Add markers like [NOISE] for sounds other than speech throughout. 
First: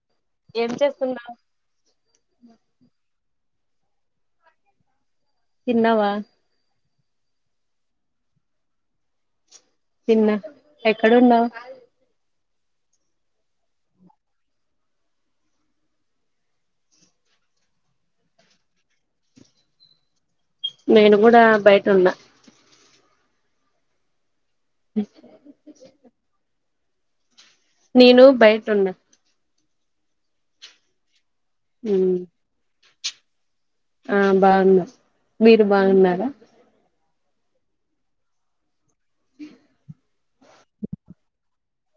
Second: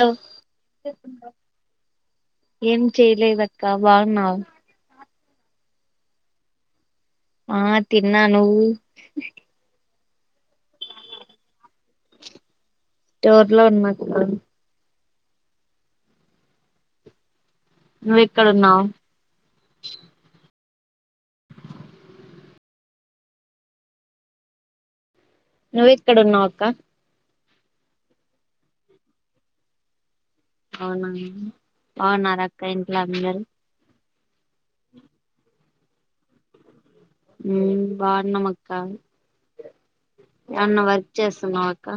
Hello ఏం చేస్తున్నావ్ ఏం చేయలేదాక్క. అక్క బాగున్నావా. తిన్నవా. ఆహ్ తిన్నా నువ్వు. చిన్న ఎక్కడ ఉన్నావు. చోర్లా ఉన్ మాన్. నువ్వు ఎక్కడ ఉన్నావు. నేను కూడా బయట ఉన్నా. నువ్వు ఎక్కడ ఉన్నావక్క. నువ్వు బయట ఉండటం. అవునా బాగున్నారా అక్క ఇంట్లో అందరూ. ఆహ్ బాగున్నా మీరు బాగున్నారా. ఉమ్ బావున్నమక్కా. ఆహ్ నువ్వు వర్క్ చేస్తున్నావా అక్క.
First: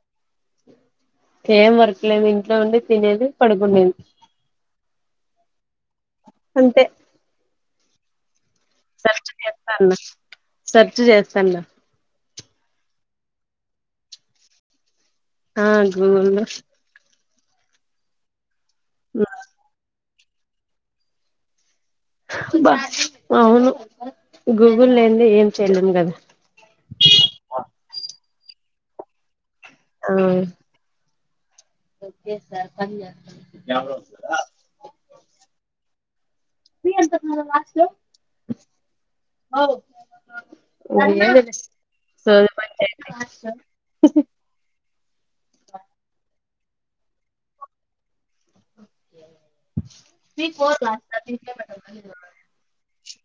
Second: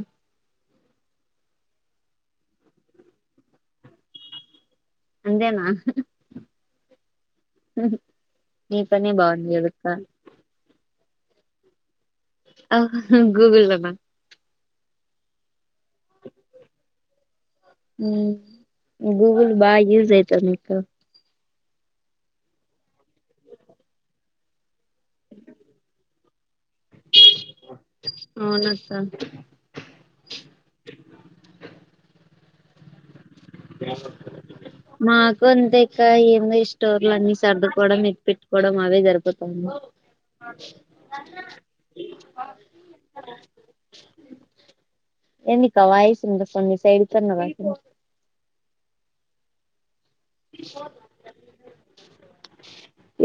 ఏం వర్క్లేదు ఇంట్లో ఉండి తినేది పడుకునేది. నేనా. అంతే. నీ పనే బాగుంది కదాక్క. చేస్తాన్లా. ఆహ్ గూగుల్ లనా. ఆహ్ గూగుల్లో. ఉమ్ గూగుల్ బాగా యూజ్ అయితది నీకు. బా అవును గూగుల్ లేంది ఏం చేయలేం గదా ఫోను వత్తాంది ఆ ఓకే సార్ పని మాకు అంతే ఇంకా ఏ ఈ స్టోర్లు అన్ని సర్దుకోవడం ఎక్ పెట్టుకోవడం అవే జరుపుతాంది ఏం లేదు, సోది పని చేయాలి. ఎన్నికా వాయిసు వినిపిస్త సైడ్ కన్న రా మీ కో రా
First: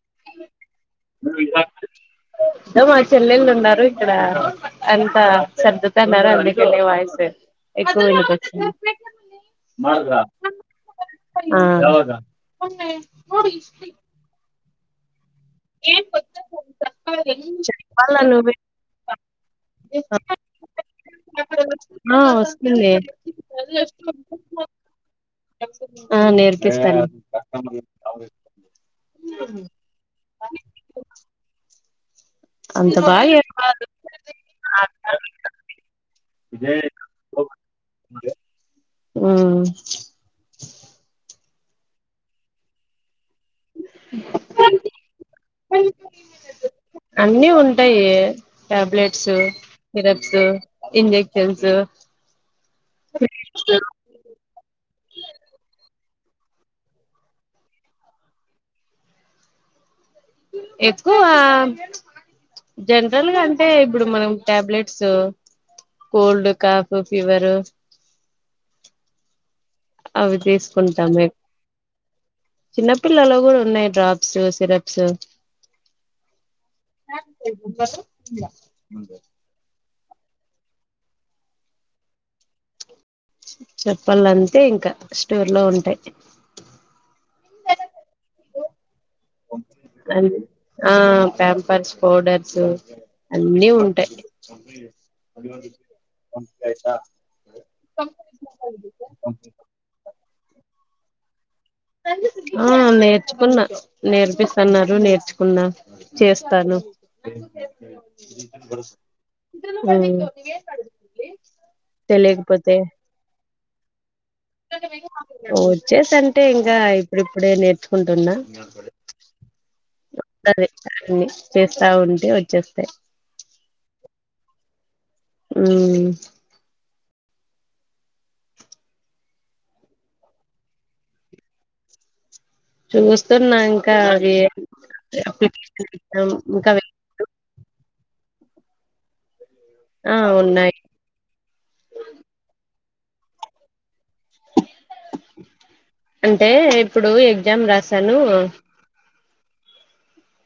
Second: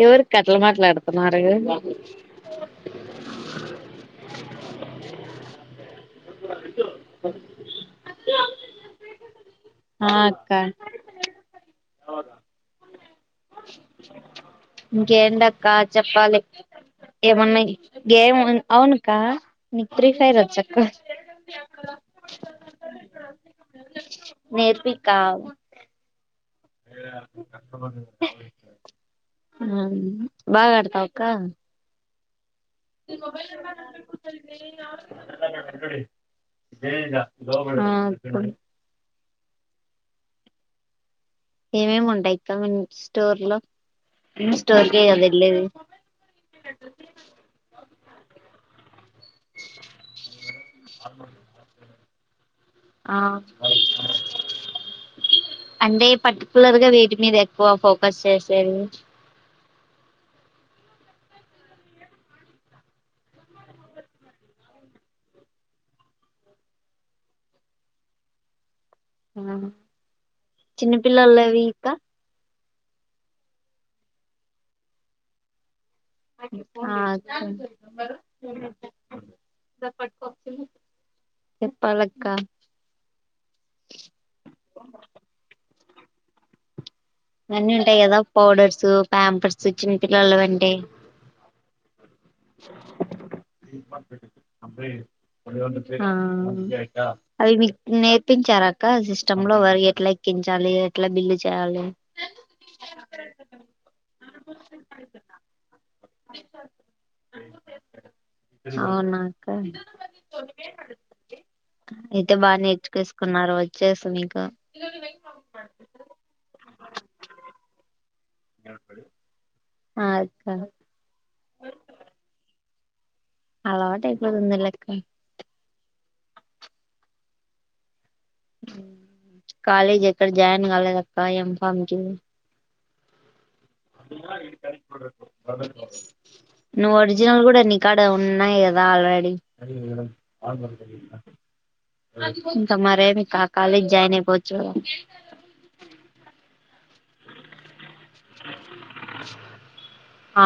ఎవరికి అట్లా మాట్లాడుతున్నారు మా చెల్లెల్లు ఉన్నారు ఇక్కడ అంత సర్దుతాన్నారు అండి ఇక్కడ వాయిస్ ఎక్కువ వెళ్ళపోచ్చు ఆ అక్క ఆ ఇంకేంటక్క చెప్పాలి ఏమన్నా చెప్పాలా గేమ్ నువ్వేమో అవును కా మీకు ఫ్రీఫైరు వచక్క వస్తుంది నేర్పికా ఆ నేర్పిస్తాను హ బాగ ఆడతావ అక్క అంత బాగా మ ఆ అప్పుడు ఊ ఏమేమి ఉంటాయి ఇక్క స్టోర్లో స్టోర్కె కద వెళ్లేది అన్నీ ఉంటాయి టాబ్లెట్ సిరబ్సు ఇంజెక్షన్స్ ఆ అంటే పర్టికులర్ గా వేటి మీద ఎక్కువ ఫోకస్ చేసేది ఎక్కువ జనరల్ గా అంటే ఇప్పుడు మనం టాబ్లెట్స్ కోల్డ్ కాఫ్ ఫీవర్ అవి తీసుకుంటాము చిన్నపిల్లలవి ఇకా చిన్నపిల్లలో కూడా ఉన్నాయి డ్రాప్స్ సిరప్స్ ఆ పట్టుకో చెప్పాలక్క చెప్పలంతే ఇంకా స్టోర్లో ఉంటయ్ అన్నీ ఉంటాయి కదా పౌడర్స్ ప్యాంపర్స్ చిన్నపిల్లల అంటే డర్స్ అన్నీ ఉంటాయి అప్పుడే ఆ అది మీక్ నేర్పించార అక్క సిస్టమ్లో వరి ఎట్లా ఎ చాలి ఎట్లా బిల్లు చేయాలి ఆ నేర్చుకున్నా నేర్పిస్తన్నారు నేర్చుకున్నా చేస్తాను అవునాక్క ఉమ్ అయితే బాగా నేర్చుకేసుకున్నారు వచ్చేసి మీకు వచ్చేసింటే ఇంకా ఇప్పుడిప్పుడే నేర్చుకుంటు తిన్న ఆ అక్క అన్ని చేస్తా ఉంటే వ చెస్తే అలవాటు అయిపోతుంది లెక్క ఆ కాలేజీ ఎక్కడ జాయిన్ కాలేదక్క ఏం ఫామ్కి చూస్తన్నా ఎగ్జామ్ ఇంకా వే నువ్ ఒరిజినల్ కూడా ని ఇక్కడ ఉన్నాయి కదా ఆల్రెడీ ఆ ఉన్నాయి మరే ఇంకాకాలేజ్ జాయిన్పోవచ్చుకదా అంటే ఇప్పుడు ఎగ్జామ్ రాసాను ఆ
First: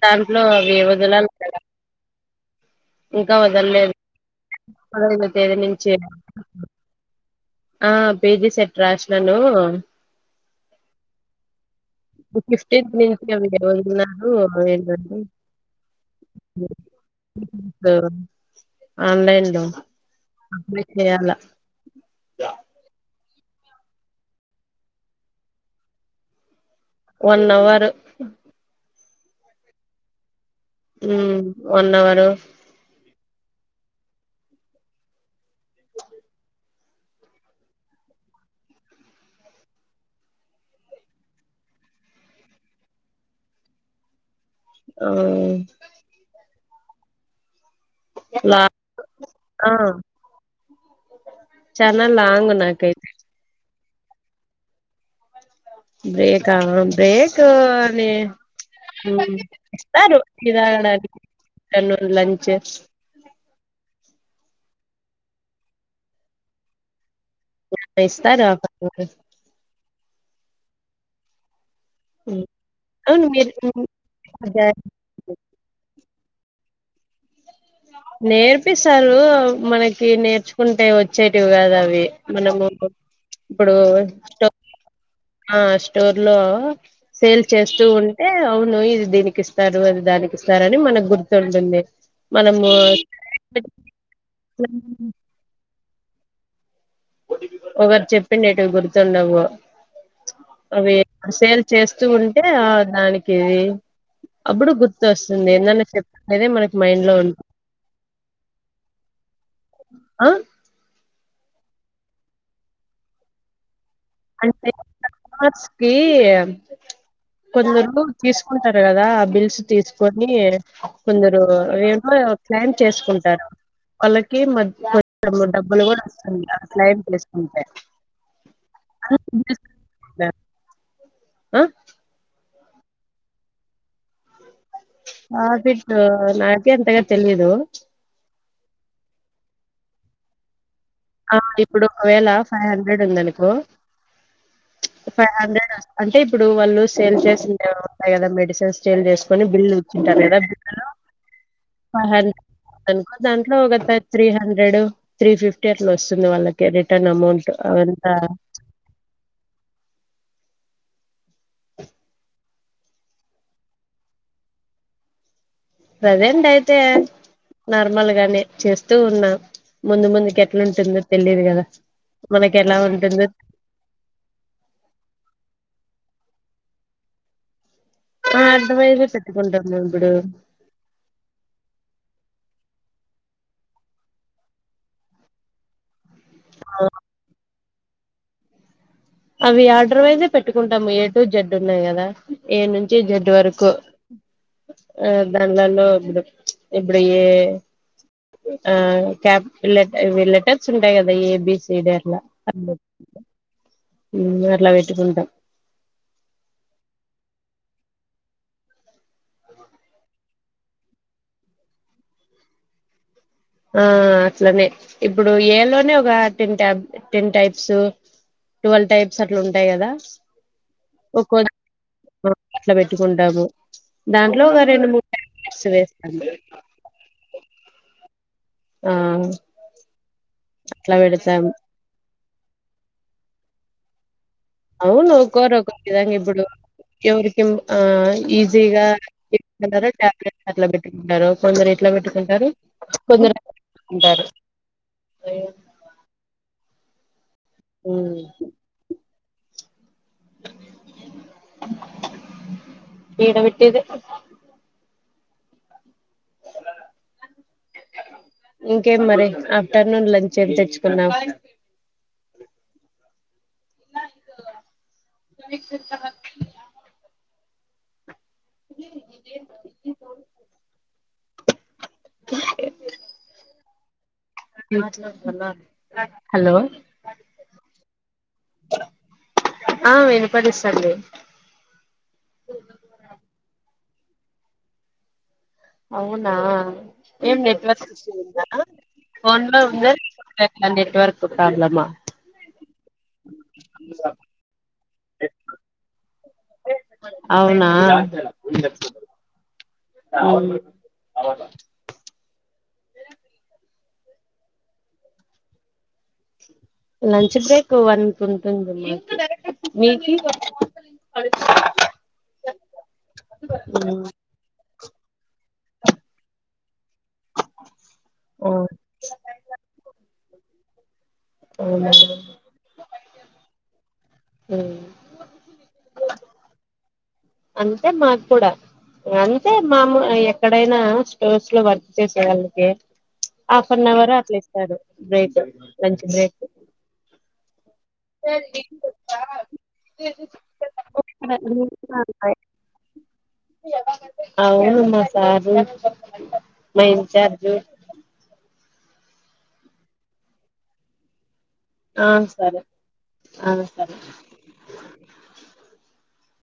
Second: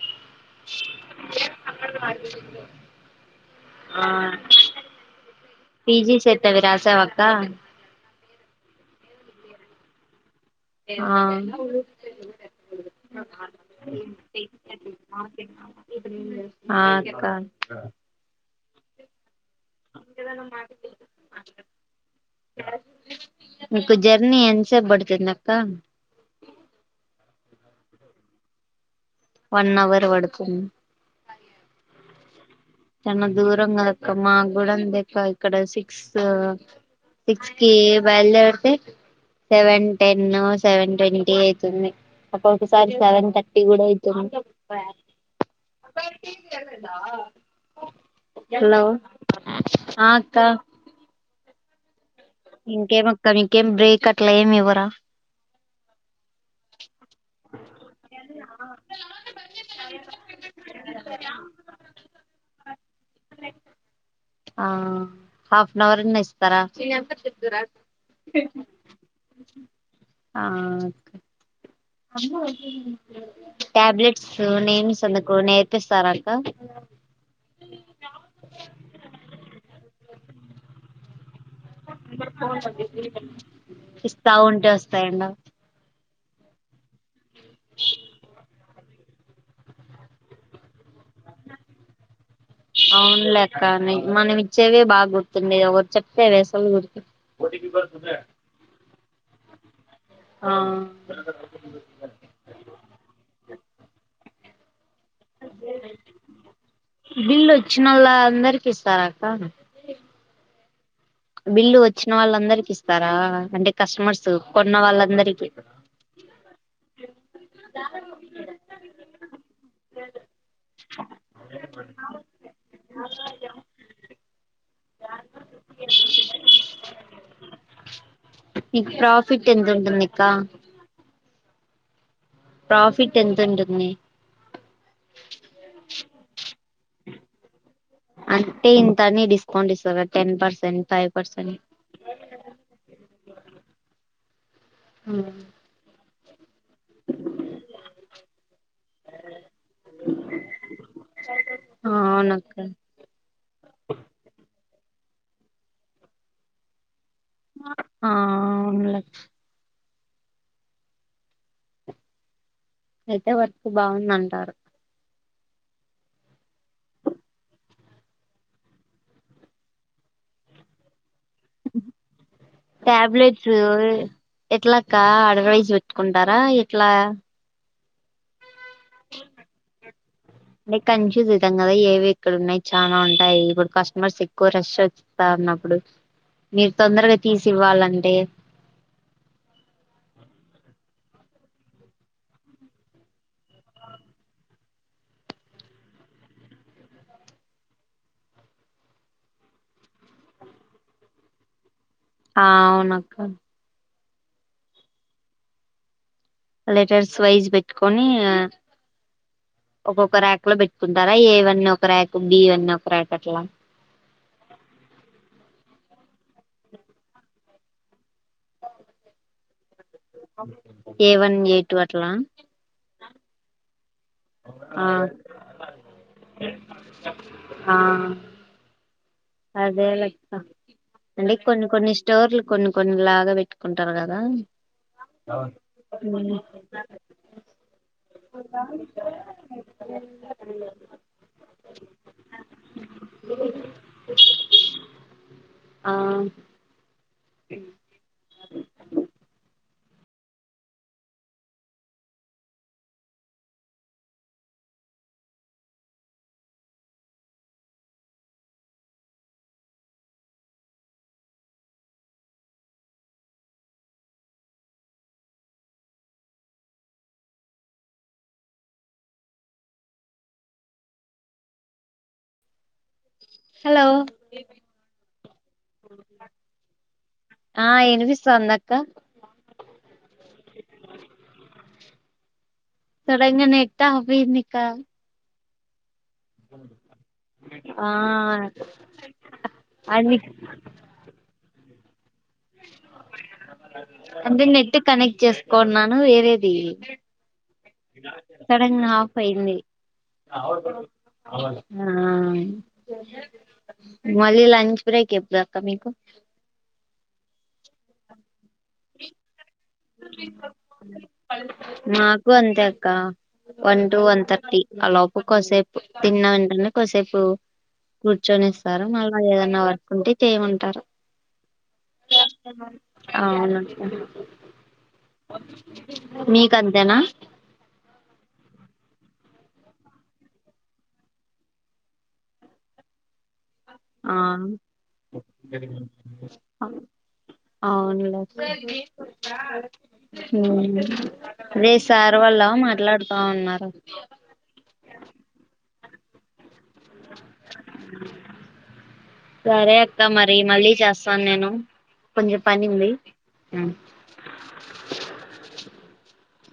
దాంట్లో అవి వొదల్లకదా ఆ పదహైదో తేదీ నుంచి పిజీ సేటది రాశావక్క ఆ పేజీ సెట్ రాస్నాను ఆ ఇప్పుడు ఫిఫ్టీన్త్ నుంచి అవి వన్నారు అవివని ఆ అక్క ఆన్లైన్ లో ఏదైనా అప్లై మాట్లాడితే చేయాల మాట్లాడు క్యాస్వాల్ గా మీకు జర్నీ ఎంతసేప్ పడుతుందాక్క వన్ అవరు వన్ అవర్ పడుతుంద మ్మ్ వన్ అవర్ చన్న దూరం కదక్క మా గుూడ అంతేక్క ఇక్కడ సిక్స్ సిక్స్కిి బైల్ధెర్తే సెవెన్ టెన్ సెవెన్ ట్వంటీ అయితుంది ఒక్కొక సారి సెవెన్ థర్టీ కూడా ఐతుంది ఆ లా హలో ఆ ఆక్క చానా లాంగ్ నాకైతే ఇంకేమక్క నీకేం బ్రేక్ అట్లా ఏమ్ ఇవ్వరా బ్రేకా బ్రేకు నే హ్మ్ కాదు ఇవ్వడానికి నెల్లూరు లంచ్ ఆ హాఫ్హౌవర్ అయిన ఇస్తారా రెండిస్తారు ఒకపుటే ఆ అక్క అవును మీరు టాబ్లెట్స్ నేమ్స్ అందుకు నేర్పిస్తారాకా నేర్పిస్తారు మనకి నేర్చుకుంటే వచ్చే టి కాదు అవి మనము ఇప్పుడు ఇస్తా టో ఉంటే వస్తాయంట ఆ స్టోర్ లో సేల్ చేస్తూ ఉంటే అవును ఇది దీనికి ఇస్తారు అది దానికి ఇస్తారు అని మనకు గుర్తుంటుంది మనము అవునులేక్కనీ మనం ఇచ్చేదే బా గుర్తుంది ఎవరి చెప్పేదాసల్ ఓరు ఒకర్ చెప్పిండేటివి గుర్తుండవు ఆ అవి సేల్ చేస్తూ ఉంటే ఆ దానికిది అప్పుడు గుత్ వస్తుంది ఏందన్నా చెప్పదే మనకి మైండ్ లో ఉంటుంది బిల్లు వచ్చిన వాళ్ళ అందరికి ఇస్తారా అక్క ఆ బిల్లు వచ్చిన వాళ్ళ అందరికి ఇస్తారా అంటే కస్టమర్స్ అంటే కొన్న వాళ్ళందరికి [UNINTELLIGIBLE] కి కొందరు తీసుకుంటారు కదా ఆ బిల్స్ తీసుకొని కొందరు ఏ క్లాం చేసుకుంటారు వాళ్ళకి మరి డబ్ కూడా వస్తుంది అ క్లాం తెసుకుంటే మీక్ ప్రాఫిట్ ఎంత ఉంటందిక్క ఆ ప్రాఫిట్ ఎంతుంటుంది ఆదిట్టు నాకే అంతగా తెలిదు అంటే ఇంతనే డిస్కౌంట్ ఇస్తార టెన్ పర్సెంట్ ఫైవ్ ఆ పర్సెంట్ ఇప్పుడు ఒకవేళ ఫైవ్ హండ్రెడ్ ఉందనుకో ఫైవ్ హండ్రెడ్ అంటే ఇప్పుడు వాళ్ళు సేల్ చేసిఉండేవాళ్లు కదా మెడిసిన్ సేల్ చేసుకుని బిల్ఇచ్చుంటారు కదా బిల్ ఫైవ్ హండ్రెడ్ అవునక్క అనుకో దాంట్లో ఒకత త్రీ హండ్రెడ్ త్రీ ఫిఫ్టీ అట్లా వస్తుంది వాళ్ళకి రిటర్న్ అమౌంట్ అంత ఆ అవునులే అయితే వరకు బాగుందంటారు ప్రెసెంట్ అయితే నార్మల్ గానే చేస్తూ ఉన్నాం ముందు ముందుకి ఎట్లాంటుందో తెలియదు కదా మనకి ఎలా ఉంటుందో ట్యాబ్లెట్స్ ఎట్లాకా ఆర్డరవైస్ పెట్కుంట ంటారా ఎట్లా ఆ ఆర్డరవైజే పెట్టుకుంటాం మేమిపుడు అంటే కన్ఫ్యూజ్ అవుతాం కదా ఏవి ఇక్కడ ఉన్నాయి చాలా ఉంటాయి ఇప్పుడు కస్టమర్స్ ఎక్కువ రెష్ వస్తా ఉన్నప్పుడు మీరు తొందరగా తీసి ఇవ్వాలంటే అవి ఆర్డర్ వైజే పెట్టుకుంటాము ఏ టు జడ్డు ఉన్నాయి కదా ఏ నుంచి జడ్ వరకు ఆ దానిలలో ఇప్పుడు ఇప్పుడే ఆ క్యాప్ ల లెటర్స్ ఉంటాయి కదా ఎబి సి డి అట్ ఆ అవ్వునాక ముందు అట్లా పెట్టుకుంటాం లెటర్స్ వైజ్ పెట్టుకొని ఆ ఒక్కొక్క ర్యాకులో పెట్టుకుంటారా ఏ వన్ ఒక ర్యాకు బి వన్ ఒక ర్యాక్ అట్లా ఆ అట్లనే ఇప్పుడు ఏ లోనే ఒక ten tub ten types twelve types అట్లుంటై కదా ఏ వన్ ఎ టు అట్లా కుంటాదో దాంట్లో ఒక రెండు ఆ మూడుస్ వేస్తాను అదేలెక్క అట్లా అంటే పెడతాము కొన్ని కొన్ని ష్టోర్లు కొన్ని కొన్ని లాగా పెట్టుకుంటారు కదా అవును ఓక్కోరు ఓక్కో విధంగా ఇప్పుడు ఎవర్కిం ఆ ఈజీగా కొందరు టాబ్లెట్ అట్లా పెట్టుకుంటారు కొందరు ఎట్లా పెట్టుకుంటారు కొందరు ఆ మ్ వీడ పెట్టిది అ ఇంకేం మరి ఆఫ్టర్నూన్ లంచ్ ఏం తెచ్చుకున్నావ్ అ హలో హలో ఆ వినిపిస్తోందా అక్క ఆ వినపడిస్తాంది త మీనిక అవునా ఏం నెట్వర్క్ ఆ సిస్ందా పోన్లో అది నెట్వర్క్ ప్రాబ్లమా అంటే నెట్ కనెక్ట్ చేసుకున్నాను వేరేది అవునా! సడన్ గా ఆఫ్ అయింది ఆ హ్మ్. మళ్ళీ లంచ్ బ్రేక్ ఎప్పుడు అక్క మీకు లంచ్ బ్రేకు వన్ కు ఉంటుందిమ్మా మాకు అంతే అక్క వన్ టు ఉమ్ వన్ థర్టీ కొసేపు తిన్నా వెంటనే కొసేపు కూర్చొనిస్తారు మళ్ళా ఏదన్నా వర్కు ఉంటే చేయమంటారు అవును ఉమ్ అక్క మీకు అంతేనా అంతే మాక్కూడా అంతే మాము ఎక్కడైనా స్టోర్స్ లో వర్క్ చేసేవాళ్ళకి హాఫ్ అన్ అవర్ ఆ అట్లా ఇస్తాడు బ్రేక్ లంచ్ బ్రేక్ అవునులే ఉ ఉన్నారు అవునుమ్మా సారు మా ఇన్ చార్జు సరే అక్క మరి మళ్ళీ చేస్తాను నేను ఆ కొంచం సరే పని ఉంది ఆ సరే